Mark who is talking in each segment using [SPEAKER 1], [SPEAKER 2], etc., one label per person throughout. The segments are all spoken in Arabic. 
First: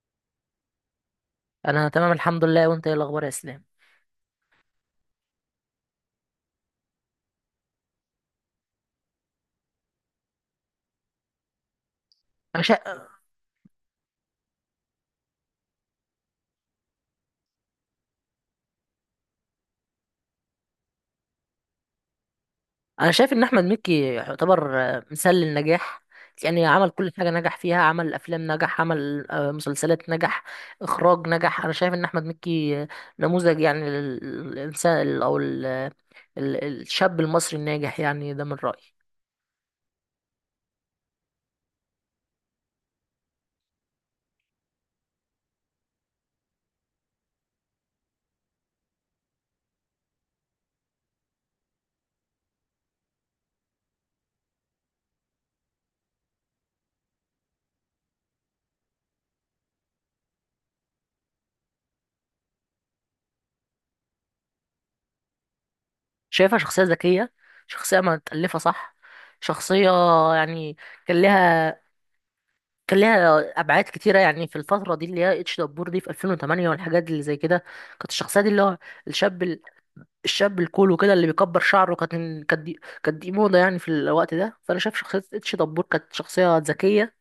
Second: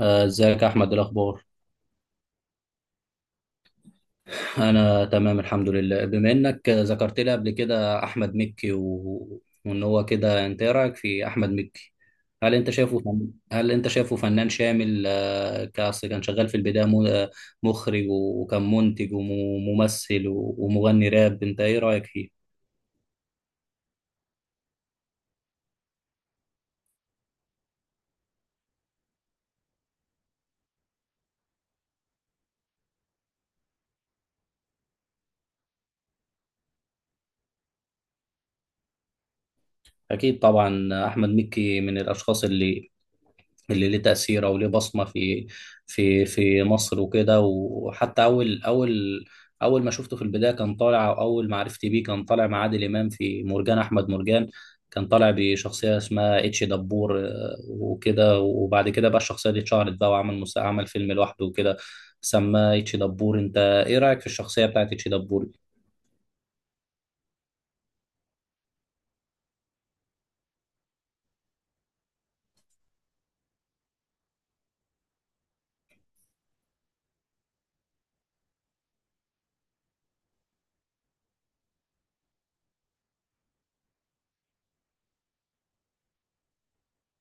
[SPEAKER 1] ازيك يا احمد؟ إيه الاخبار؟
[SPEAKER 2] انا تمام الحمد لله، وانت ايه الاخبار يا اسلام؟
[SPEAKER 1] انا تمام الحمد لله. بما انك ذكرت لي قبل كده احمد مكي و... وان هو كده، انت ايه رايك في احمد مكي؟ هل
[SPEAKER 2] انا
[SPEAKER 1] انت
[SPEAKER 2] شا...
[SPEAKER 1] شايفه فنان شامل؟ كأصل كان شغال في البدايه م... آه، مخرج وكان منتج وممثل ومغني راب. انت ايه رايك فيه؟
[SPEAKER 2] انا شايف ان احمد مكي يعتبر مثال للنجاح. يعني عمل كل حاجه نجح فيها، عمل افلام نجح، عمل مسلسلات نجح، اخراج نجح. انا شايف ان احمد مكي نموذج يعني للانسان او الشاب المصري الناجح يعني، ده من رايي.
[SPEAKER 1] اكيد طبعا احمد مكي من الاشخاص اللي ليه تأثير أو ليه بصمة في مصر وكده. وحتى أول ما شفته في البداية كان طالع، أو أول معرفتي بيه كان طالع مع عادل إمام في مرجان أحمد مرجان. كان طالع بشخصية اسمها اتش دبور، وكده. وبعد كده بقى الشخصية دي اتشهرت بقى وعمل عمل فيلم لوحده وكده، سماه اتش دبور. أنت إيه رأيك في الشخصية بتاعت اتش دبور؟
[SPEAKER 2] شايفها شخصيه ذكيه، شخصيه متالفه، صح. شخصيه يعني كان لها كان ليها ابعاد كتيره يعني في الفتره دي اللي هي اتش دبور دي في 2008 والحاجات اللي زي كده. كانت الشخصيه دي اللي هو الشاب الشاب الكول وكده اللي بيكبر شعره. كانت دي موضه يعني في الوقت ده. فانا شايف شخصيه اتش دبور كانت شخصيه ذكيه،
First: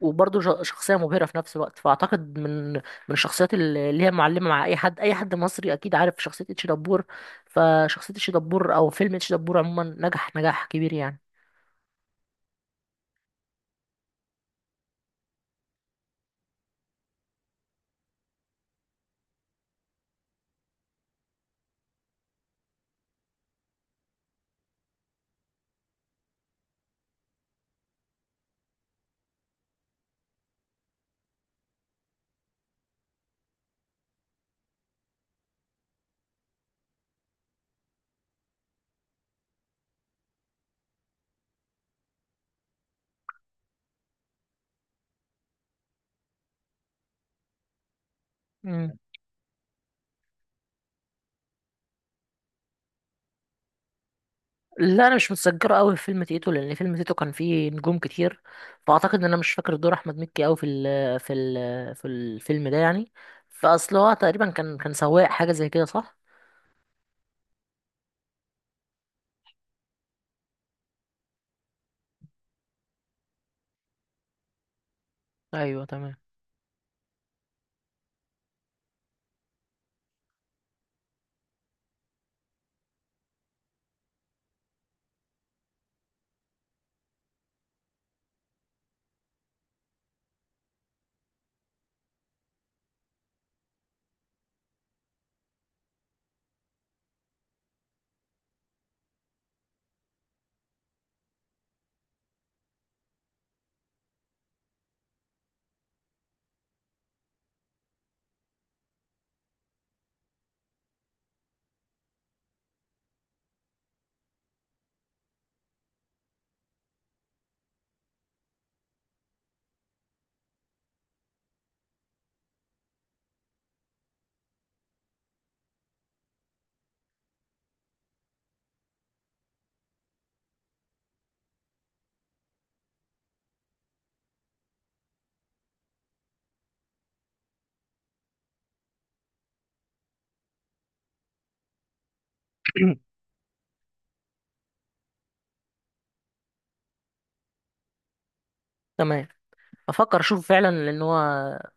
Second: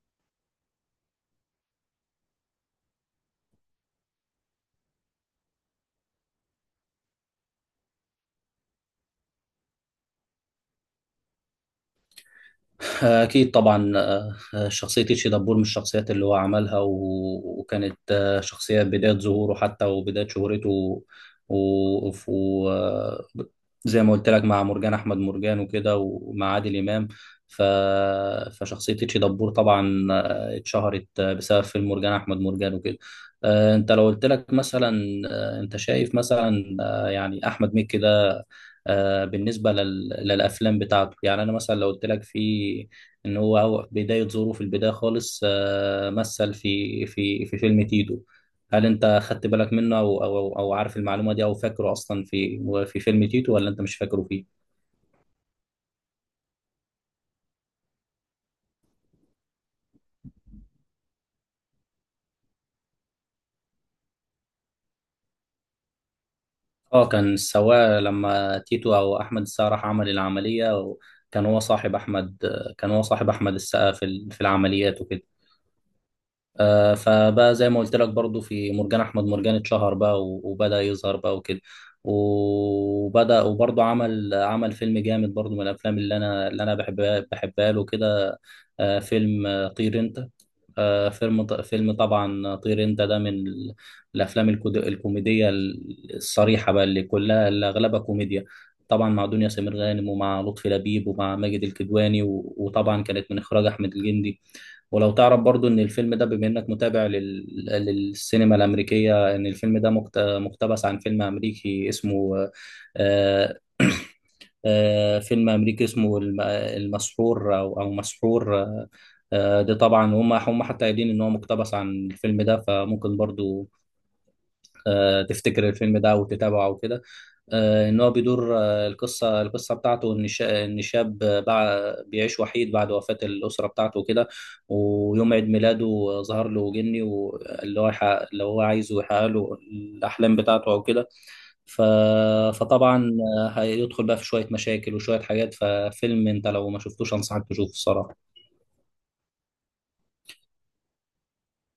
[SPEAKER 2] وبرضه شخصيه مبهره في نفس الوقت. فاعتقد من الشخصيات اللي هي معلمه، مع اي حد مصري اكيد عارف شخصيه اتش دبور. فشخصيه اتش دبور او فيلم اتش دبور عموما نجح نجاح كبير يعني.
[SPEAKER 1] أكيد طبعا، شخصية تيتشي دبور من الشخصيات اللي هو عملها. وكانت شخصية بداية ظهوره حتى وبداية شهرته و... و... و... آه، زي ما قلت لك، مع مرجان أحمد مرجان وكده ومع عادل إمام. ف... فشخصية تيتشي دبور طبعا اتشهرت بسبب فيلم مرجان أحمد مرجان وكده. أنت لو قلت لك مثلا، أنت شايف مثلا يعني أحمد مكي ده، بالنسبة للأفلام بتاعته، يعني أنا مثلا لو قلت لك، إن هو بداية ظهوره في البداية خالص مثل في فيلم تيتو، هل أنت خدت بالك منه أو عارف المعلومة دي أو فاكره أصلا في فيلم تيتو، ولا أنت مش فاكره فيه؟
[SPEAKER 2] لا، انا مش متذكره قوي في فيلم تيتو، لان فيلم تيتو كان فيه نجوم كتير. فاعتقد ان انا مش فاكر دور احمد مكي قوي في الفيلم ده يعني. فاصل هو تقريبا كان سواق حاجه زي كده، صح.
[SPEAKER 1] أه، كان سواء لما تيتو أو أحمد السقا راح عمل العملية، كان هو صاحب أحمد، كان هو صاحب أحمد السقا في العمليات وكده.
[SPEAKER 2] ايوه، تمام.
[SPEAKER 1] فبقى زي ما قلت لك، برضو في مرجان احمد مرجان اتشهر بقى وبدأ يظهر بقى وكده. وبدأ وبرضو عمل فيلم جامد برضو من الافلام اللي انا بحبها له كده، فيلم طير انت. فيلم فيلم طبعا طير انت ده من الافلام الكوميديه الصريحه بقى، اللي كلها اللي اغلبها كوميديا. طبعا مع دنيا سمير غانم ومع لطفي لبيب ومع ماجد الكدواني، وطبعا كانت من اخراج احمد الجندي. ولو تعرف برضو ان الفيلم ده، بما انك متابع للسينما الامريكيه، ان الفيلم ده مقتبس عن فيلم امريكي اسمه آه... فيلم امريكي اسمه المسحور او مسحور. ده طبعا هم حتى قايلين ان هو مقتبس عن الفيلم ده. فممكن برضو تفتكر الفيلم ده وتتابعه وكده. ان هو بيدور، القصه بتاعته ان ان شاب بيعيش وحيد بعد وفاه الاسره بتاعته وكده. ويوم عيد ميلاده ظهر له جني، اللي هو عايزه يحقق له الاحلام بتاعته او كده. ف... فطبعا هيدخل بقى في شويه مشاكل وشويه حاجات. ففيلم انت لو ما شفتوش انصحك تشوفه الصراحه.
[SPEAKER 2] تمام. افكر اشوفه فعلا، لان هو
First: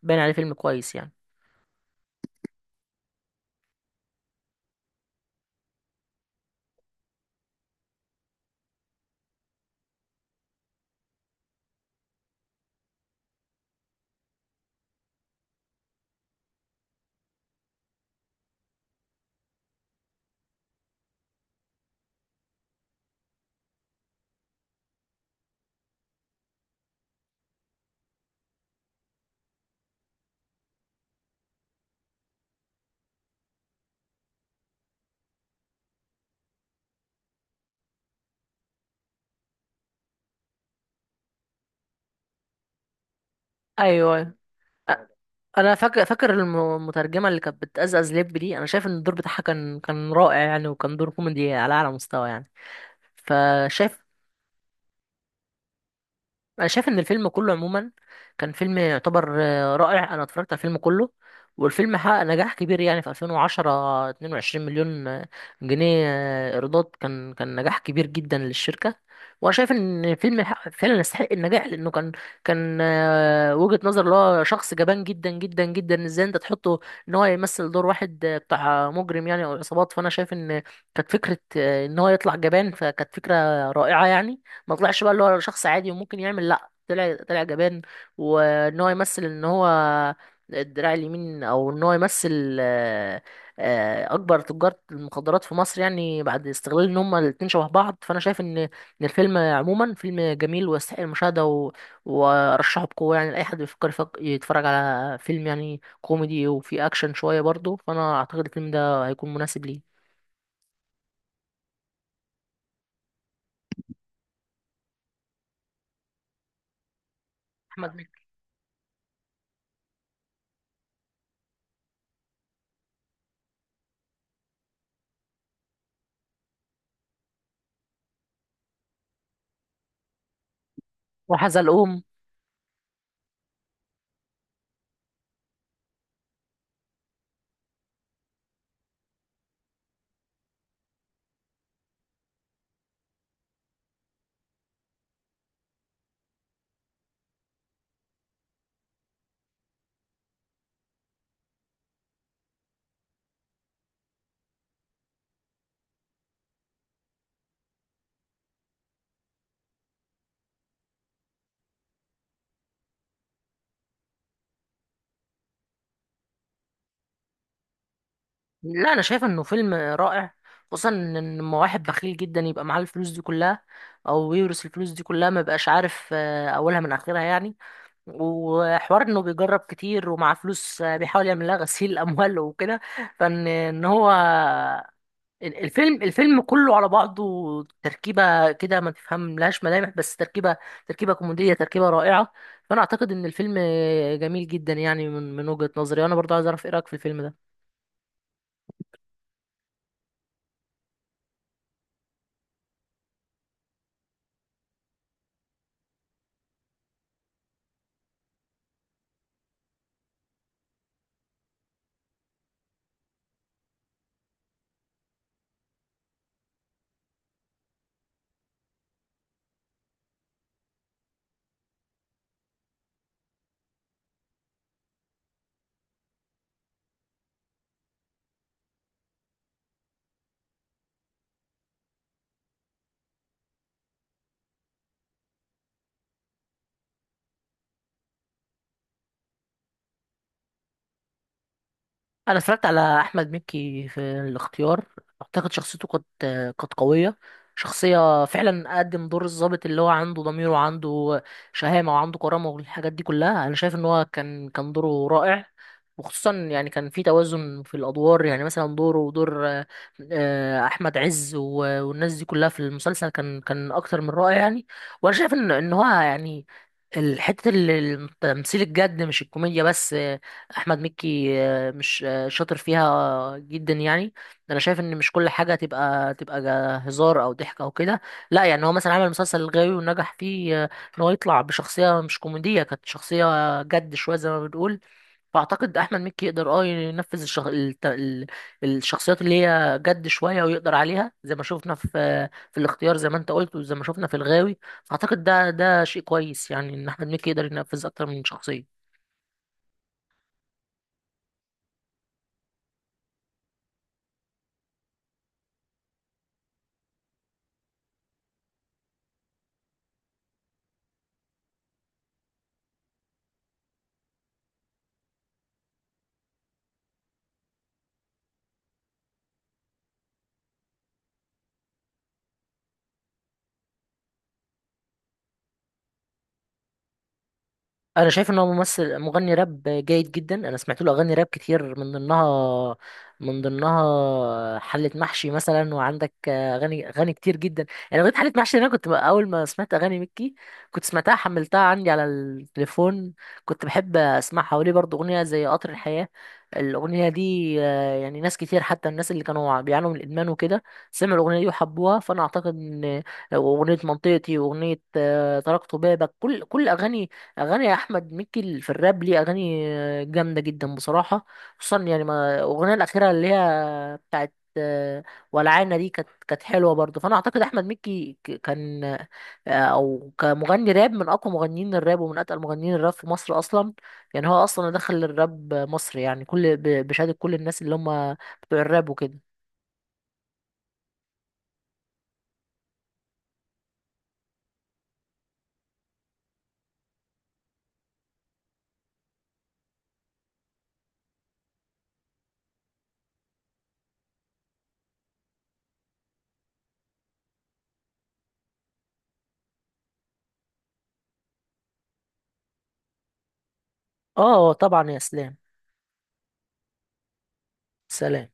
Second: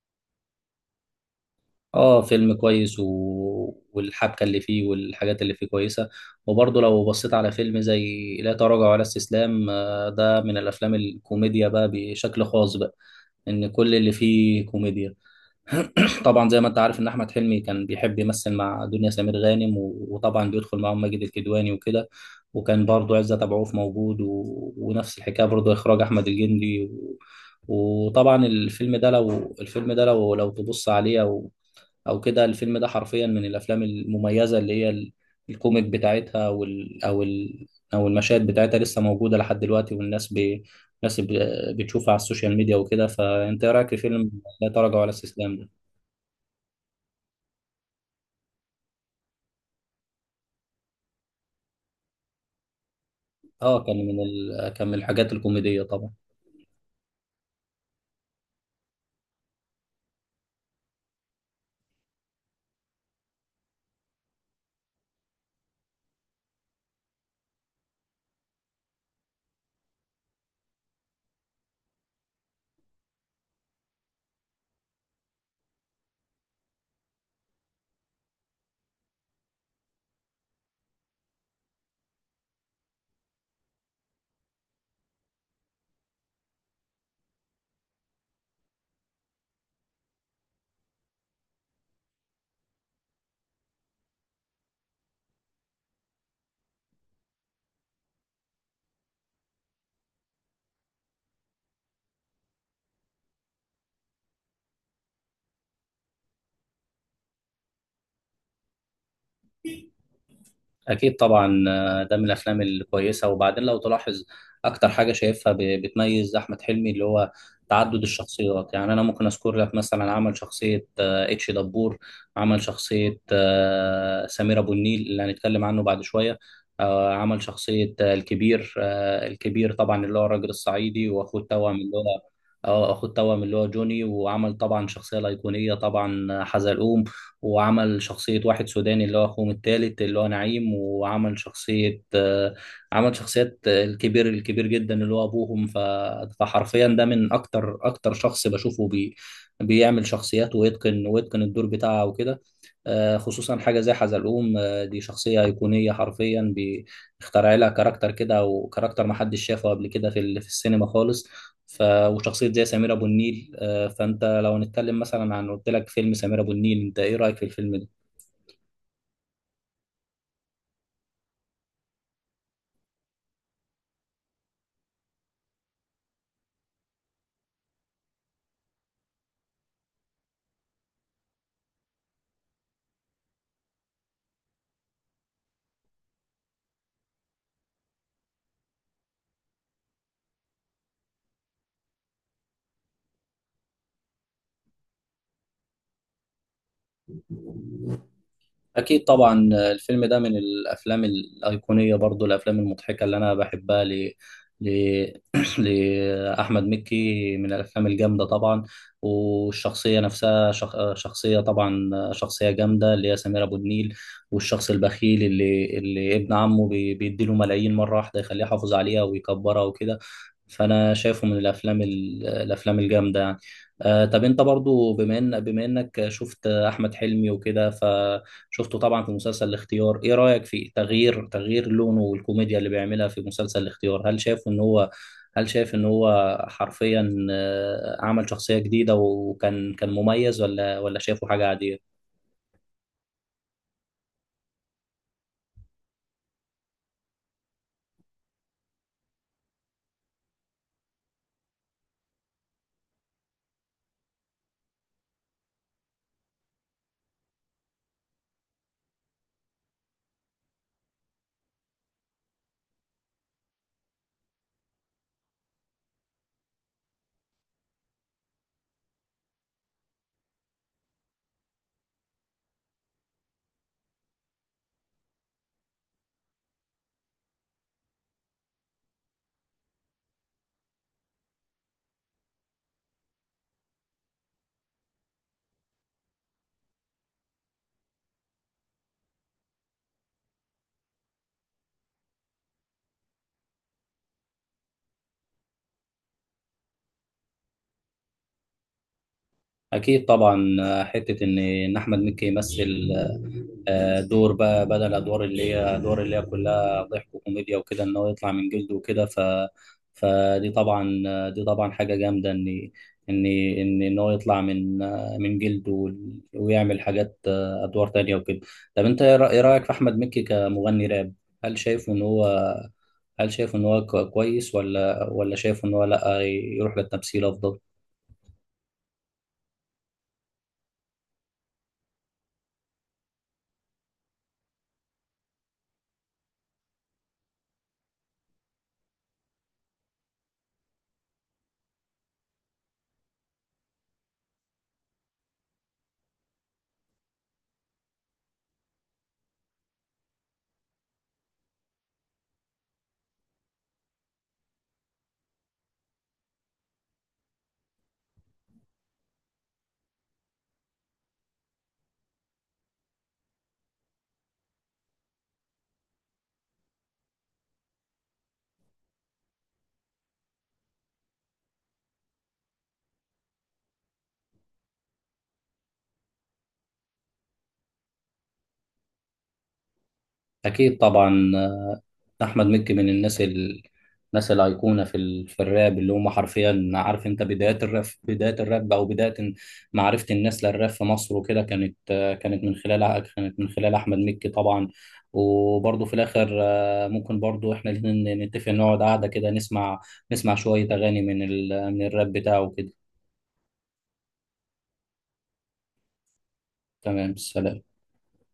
[SPEAKER 2] باين عليه فيلم كويس يعني.
[SPEAKER 1] اه، فيلم كويس والحبكه اللي فيه والحاجات اللي فيه كويسه. وبرضه لو بصيت على فيلم زي لا تراجع ولا استسلام، ده من الافلام الكوميديا بقى، بشكل خاص بقى، ان كل اللي فيه كوميديا. طبعا زي ما انت عارف ان احمد حلمي كان بيحب يمثل مع دنيا سمير غانم، وطبعا بيدخل معاهم ماجد الكدواني وكده. وكان برضه عزت ابو عوف موجود، ونفس الحكايه برضه اخراج احمد الجندي وطبعا الفيلم ده لو الفيلم ده لو تبص عليه او كده، الفيلم ده حرفيا من الافلام المميزه اللي هي الكوميك بتاعتها. وال او ال او المشاهد بتاعتها لسه موجوده لحد دلوقتي، والناس الناس ب... بتشوفها على السوشيال ميديا وكده. فانت ايه رايك في
[SPEAKER 2] ايوه،
[SPEAKER 1] فيلم
[SPEAKER 2] أيوة.
[SPEAKER 1] لا
[SPEAKER 2] أ-
[SPEAKER 1] تراجع ولا استسلام ده؟
[SPEAKER 2] انا فاكر المترجمه اللي كانت بتأزأز لب دي، انا شايف ان الدور بتاعها كان رائع يعني، وكان دور كوميدي على اعلى مستوى يعني.
[SPEAKER 1] اه، كان
[SPEAKER 2] فشايف
[SPEAKER 1] كان من الحاجات الكوميديه طبعا.
[SPEAKER 2] انا شايف ان الفيلم كله عموما كان فيلم يعتبر رائع. انا اتفرجت على الفيلم كله، والفيلم حقق نجاح كبير يعني، في 2010، 22 مليون جنيه ايرادات. كان نجاح كبير جدا للشركة. وانا شايف ان الفيلم فعلا يستحق النجاح، لانه كان كان وجهة نظر اللي هو شخص جبان جدا جدا جدا، ازاي انت تحطه ان هو يمثل دور واحد بتاع مجرم يعني، او عصابات. فانا شايف ان كانت فكرة ان هو يطلع جبان، فكانت فكرة رائعة يعني. ما طلعش بقى اللي هو شخص عادي وممكن يعمل، لا، طلع جبان، وان هو يمثل ان هو الدراع اليمين، او ان هو يمثل اكبر تجار المخدرات في مصر يعني، بعد استغلال ان هما الاتنين شبه بعض. فانا شايف ان الفيلم عموما فيلم جميل ويستحق المشاهده، وارشحه بقوه يعني لاي حد بيفكر يتفرج على فيلم يعني كوميدي وفيه اكشن شويه برضه. فانا اعتقد الفيلم ده هيكون مناسب ليه.
[SPEAKER 1] أكيد طبعا، ده من الأفلام الكويسة. وبعدين لو تلاحظ أكتر حاجة شايفها بتميز أحمد حلمي اللي هو
[SPEAKER 2] احمد
[SPEAKER 1] تعدد
[SPEAKER 2] مكي
[SPEAKER 1] الشخصيات. يعني أنا ممكن أذكر لك مثلا: عمل شخصية اتش دبور، عمل شخصية سمير أبو النيل اللي هنتكلم عنه بعد شوية، عمل شخصية الكبير، الكبير طبعا اللي هو الراجل الصعيدي، وأخوه التوأم اللي
[SPEAKER 2] وحزلقوم.
[SPEAKER 1] هو جوني. وعمل طبعا شخصية الأيقونية طبعا حزلقوم. وعمل شخصية واحد سوداني اللي هو أخوهم التالت اللي هو نعيم. وعمل شخصية آه، عمل شخصيات آه، الكبير الكبير جدا اللي هو أبوهم. فحرفيا ده من أكتر شخص بشوفه بيعمل شخصيات ويتقن الدور بتاعه وكده. خصوصا حاجة زي حزلقوم، دي شخصية أيقونية حرفيا، بيخترع لها كاركتر كده، وكاركتر محدش شافه قبل كده في السينما خالص. وشخصية زي سمير أبو النيل، فأنت لو هنتكلم مثلا عن، قلت لك فيلم سمير أبو النيل، أنت إيه رأيك في الفيلم ده؟
[SPEAKER 2] لا، انا شايف انه فيلم رائع، خصوصا ان لما واحد بخيل جدا يبقى معاه الفلوس دي كلها، او يورث الفلوس دي كلها، ما يبقاش عارف اولها من اخرها يعني. وحوار انه بيجرب كتير، ومع فلوس بيحاول يعمل لها غسيل اموال وكده. فان ان هو ال- الفيلم كله على بعضه، تركيبه كده ما تفهم لهاش ملامح، بس تركيبه كوميديه، تركيبه رائعه. فانا اعتقد ان الفيلم جميل جدا يعني من وجهة نظري، وانا برضه عايز اعرف ايه رايك في الفيلم ده.
[SPEAKER 1] أكيد طبعا، الفيلم ده من الأفلام الأيقونية، برضو الأفلام المضحكة اللي أنا بحبها ل... لأحمد مكي، من الأفلام الجامدة طبعا. والشخصية نفسها شخ... آه، شخصية طبعا آه، شخصية جامدة اللي هي سمير أبو النيل. والشخص البخيل اللي ابن عمه بيديله ملايين مرة واحدة، يخليه يحافظ عليها ويكبرها وكده. فانا شايفه من الافلام الافلام الجامده يعني. آه، طب انت برضو، بما انك شفت احمد حلمي وكده، فشفته طبعا في مسلسل الاختيار، ايه رايك في تغيير لونه والكوميديا اللي بيعملها في مسلسل الاختيار؟ هل شايف ان هو، هل شايف ان هو حرفيا عمل شخصيه جديده وكان مميز، ولا شايفه حاجه عاديه؟
[SPEAKER 2] انا اتفرجت على احمد مكي في الاختيار. اعتقد شخصيته كانت قويه، شخصيه فعلا. قدم دور الضابط اللي هو عنده ضمير، وعنده شهامه، وعنده كرامه، والحاجات دي كلها. انا شايف ان هو كان دوره رائع، وخصوصا يعني كان في توازن في الادوار، يعني مثلا دوره ودور احمد عز والناس دي كلها في المسلسل، كان اكتر من رائع يعني. وانا شايف ان هو يعني، الحته اللي التمثيل الجد مش الكوميديا بس، احمد مكي مش شاطر فيها جدا يعني. انا شايف ان مش كل حاجه تبقى هزار او ضحك او كده، لا، يعني هو مثلا عمل مسلسل الغاوي ونجح فيه، ان هو يطلع بشخصيه مش كوميديه، كانت شخصيه جد شويه زي ما بنقول. فاعتقد احمد مكي يقدر اه ينفذ الشخصيات اللي هي جد شويه، ويقدر عليها زي ما شفنا في الاختيار زي ما انت قلت، وزي ما شفنا في الغاوي. فاعتقد ده شيء كويس يعني، ان احمد مكي يقدر ينفذ اكتر من شخصيه.
[SPEAKER 1] اكيد طبعا، حته ان احمد مكي يمثل دور بقى بدل ادوار اللي هي كلها ضحك وكوميديا وكده، ان هو يطلع من جلده وكده. ف فدي طبعا دي طبعا حاجه جامده ان هو يطلع من من جلده ويعمل حاجات ادوار تانية وكده. طب انت ايه إيه رايك في احمد مكي كمغني راب؟ هل شايفه ان هو، كويس، ولا شايفه ان هو لا، يروح للتمثيل افضل؟
[SPEAKER 2] انا شايف ان هو ممثل مغني راب جيد جدا. انا سمعت له اغاني راب كتير، من ضمنها حلة محشي مثلا، وعندك اغاني كتير جدا يعني. اغنية حلة محشي دي، انا كنت بقى اول ما سمعت اغاني مكي كنت سمعتها، حملتها عندي على التليفون، كنت بحب اسمعها. وليه برضو اغنية زي قطر الحياة، الاغنية دي يعني ناس كتير، حتى الناس اللي كانوا بيعانوا من الادمان وكده سمعوا الاغنية دي وحبوها. فانا اعتقد ان اغنية منطقتي، واغنية تركت بابك، كل اغاني احمد مكي في الراب ليه اغاني جامده جدا بصراحه. خصوصا يعني ما الاغنيه الاخيره اللي هي بتاعت ولعانه دي، كانت حلوه برضه. فانا اعتقد احمد مكي كان او كمغني راب من اقوى مغنيين الراب، ومن اتقل مغنيين الراب في مصر اصلا. يعني هو اصلا دخل الراب مصر يعني، كل بشهاده كل الناس اللي هم بتوع الراب وكده.
[SPEAKER 1] أكيد طبعا، أحمد مكي من الناس الناس الأيقونة في الراب، اللي هم حرفيا، عارف أنت بدايات الراب، بداية الراب أو بداية معرفة الناس للراب في مصر وكده، كانت كانت من خلال أحمد مكي طبعا. وبرضه في الآخر ممكن برضه إحنا الاتنين نتفق نقعد قعدة كده، نسمع شوية أغاني من الراب بتاعه كده.
[SPEAKER 2] اه، طبعا يا اسلام.
[SPEAKER 1] تمام، سلام.
[SPEAKER 2] سلام.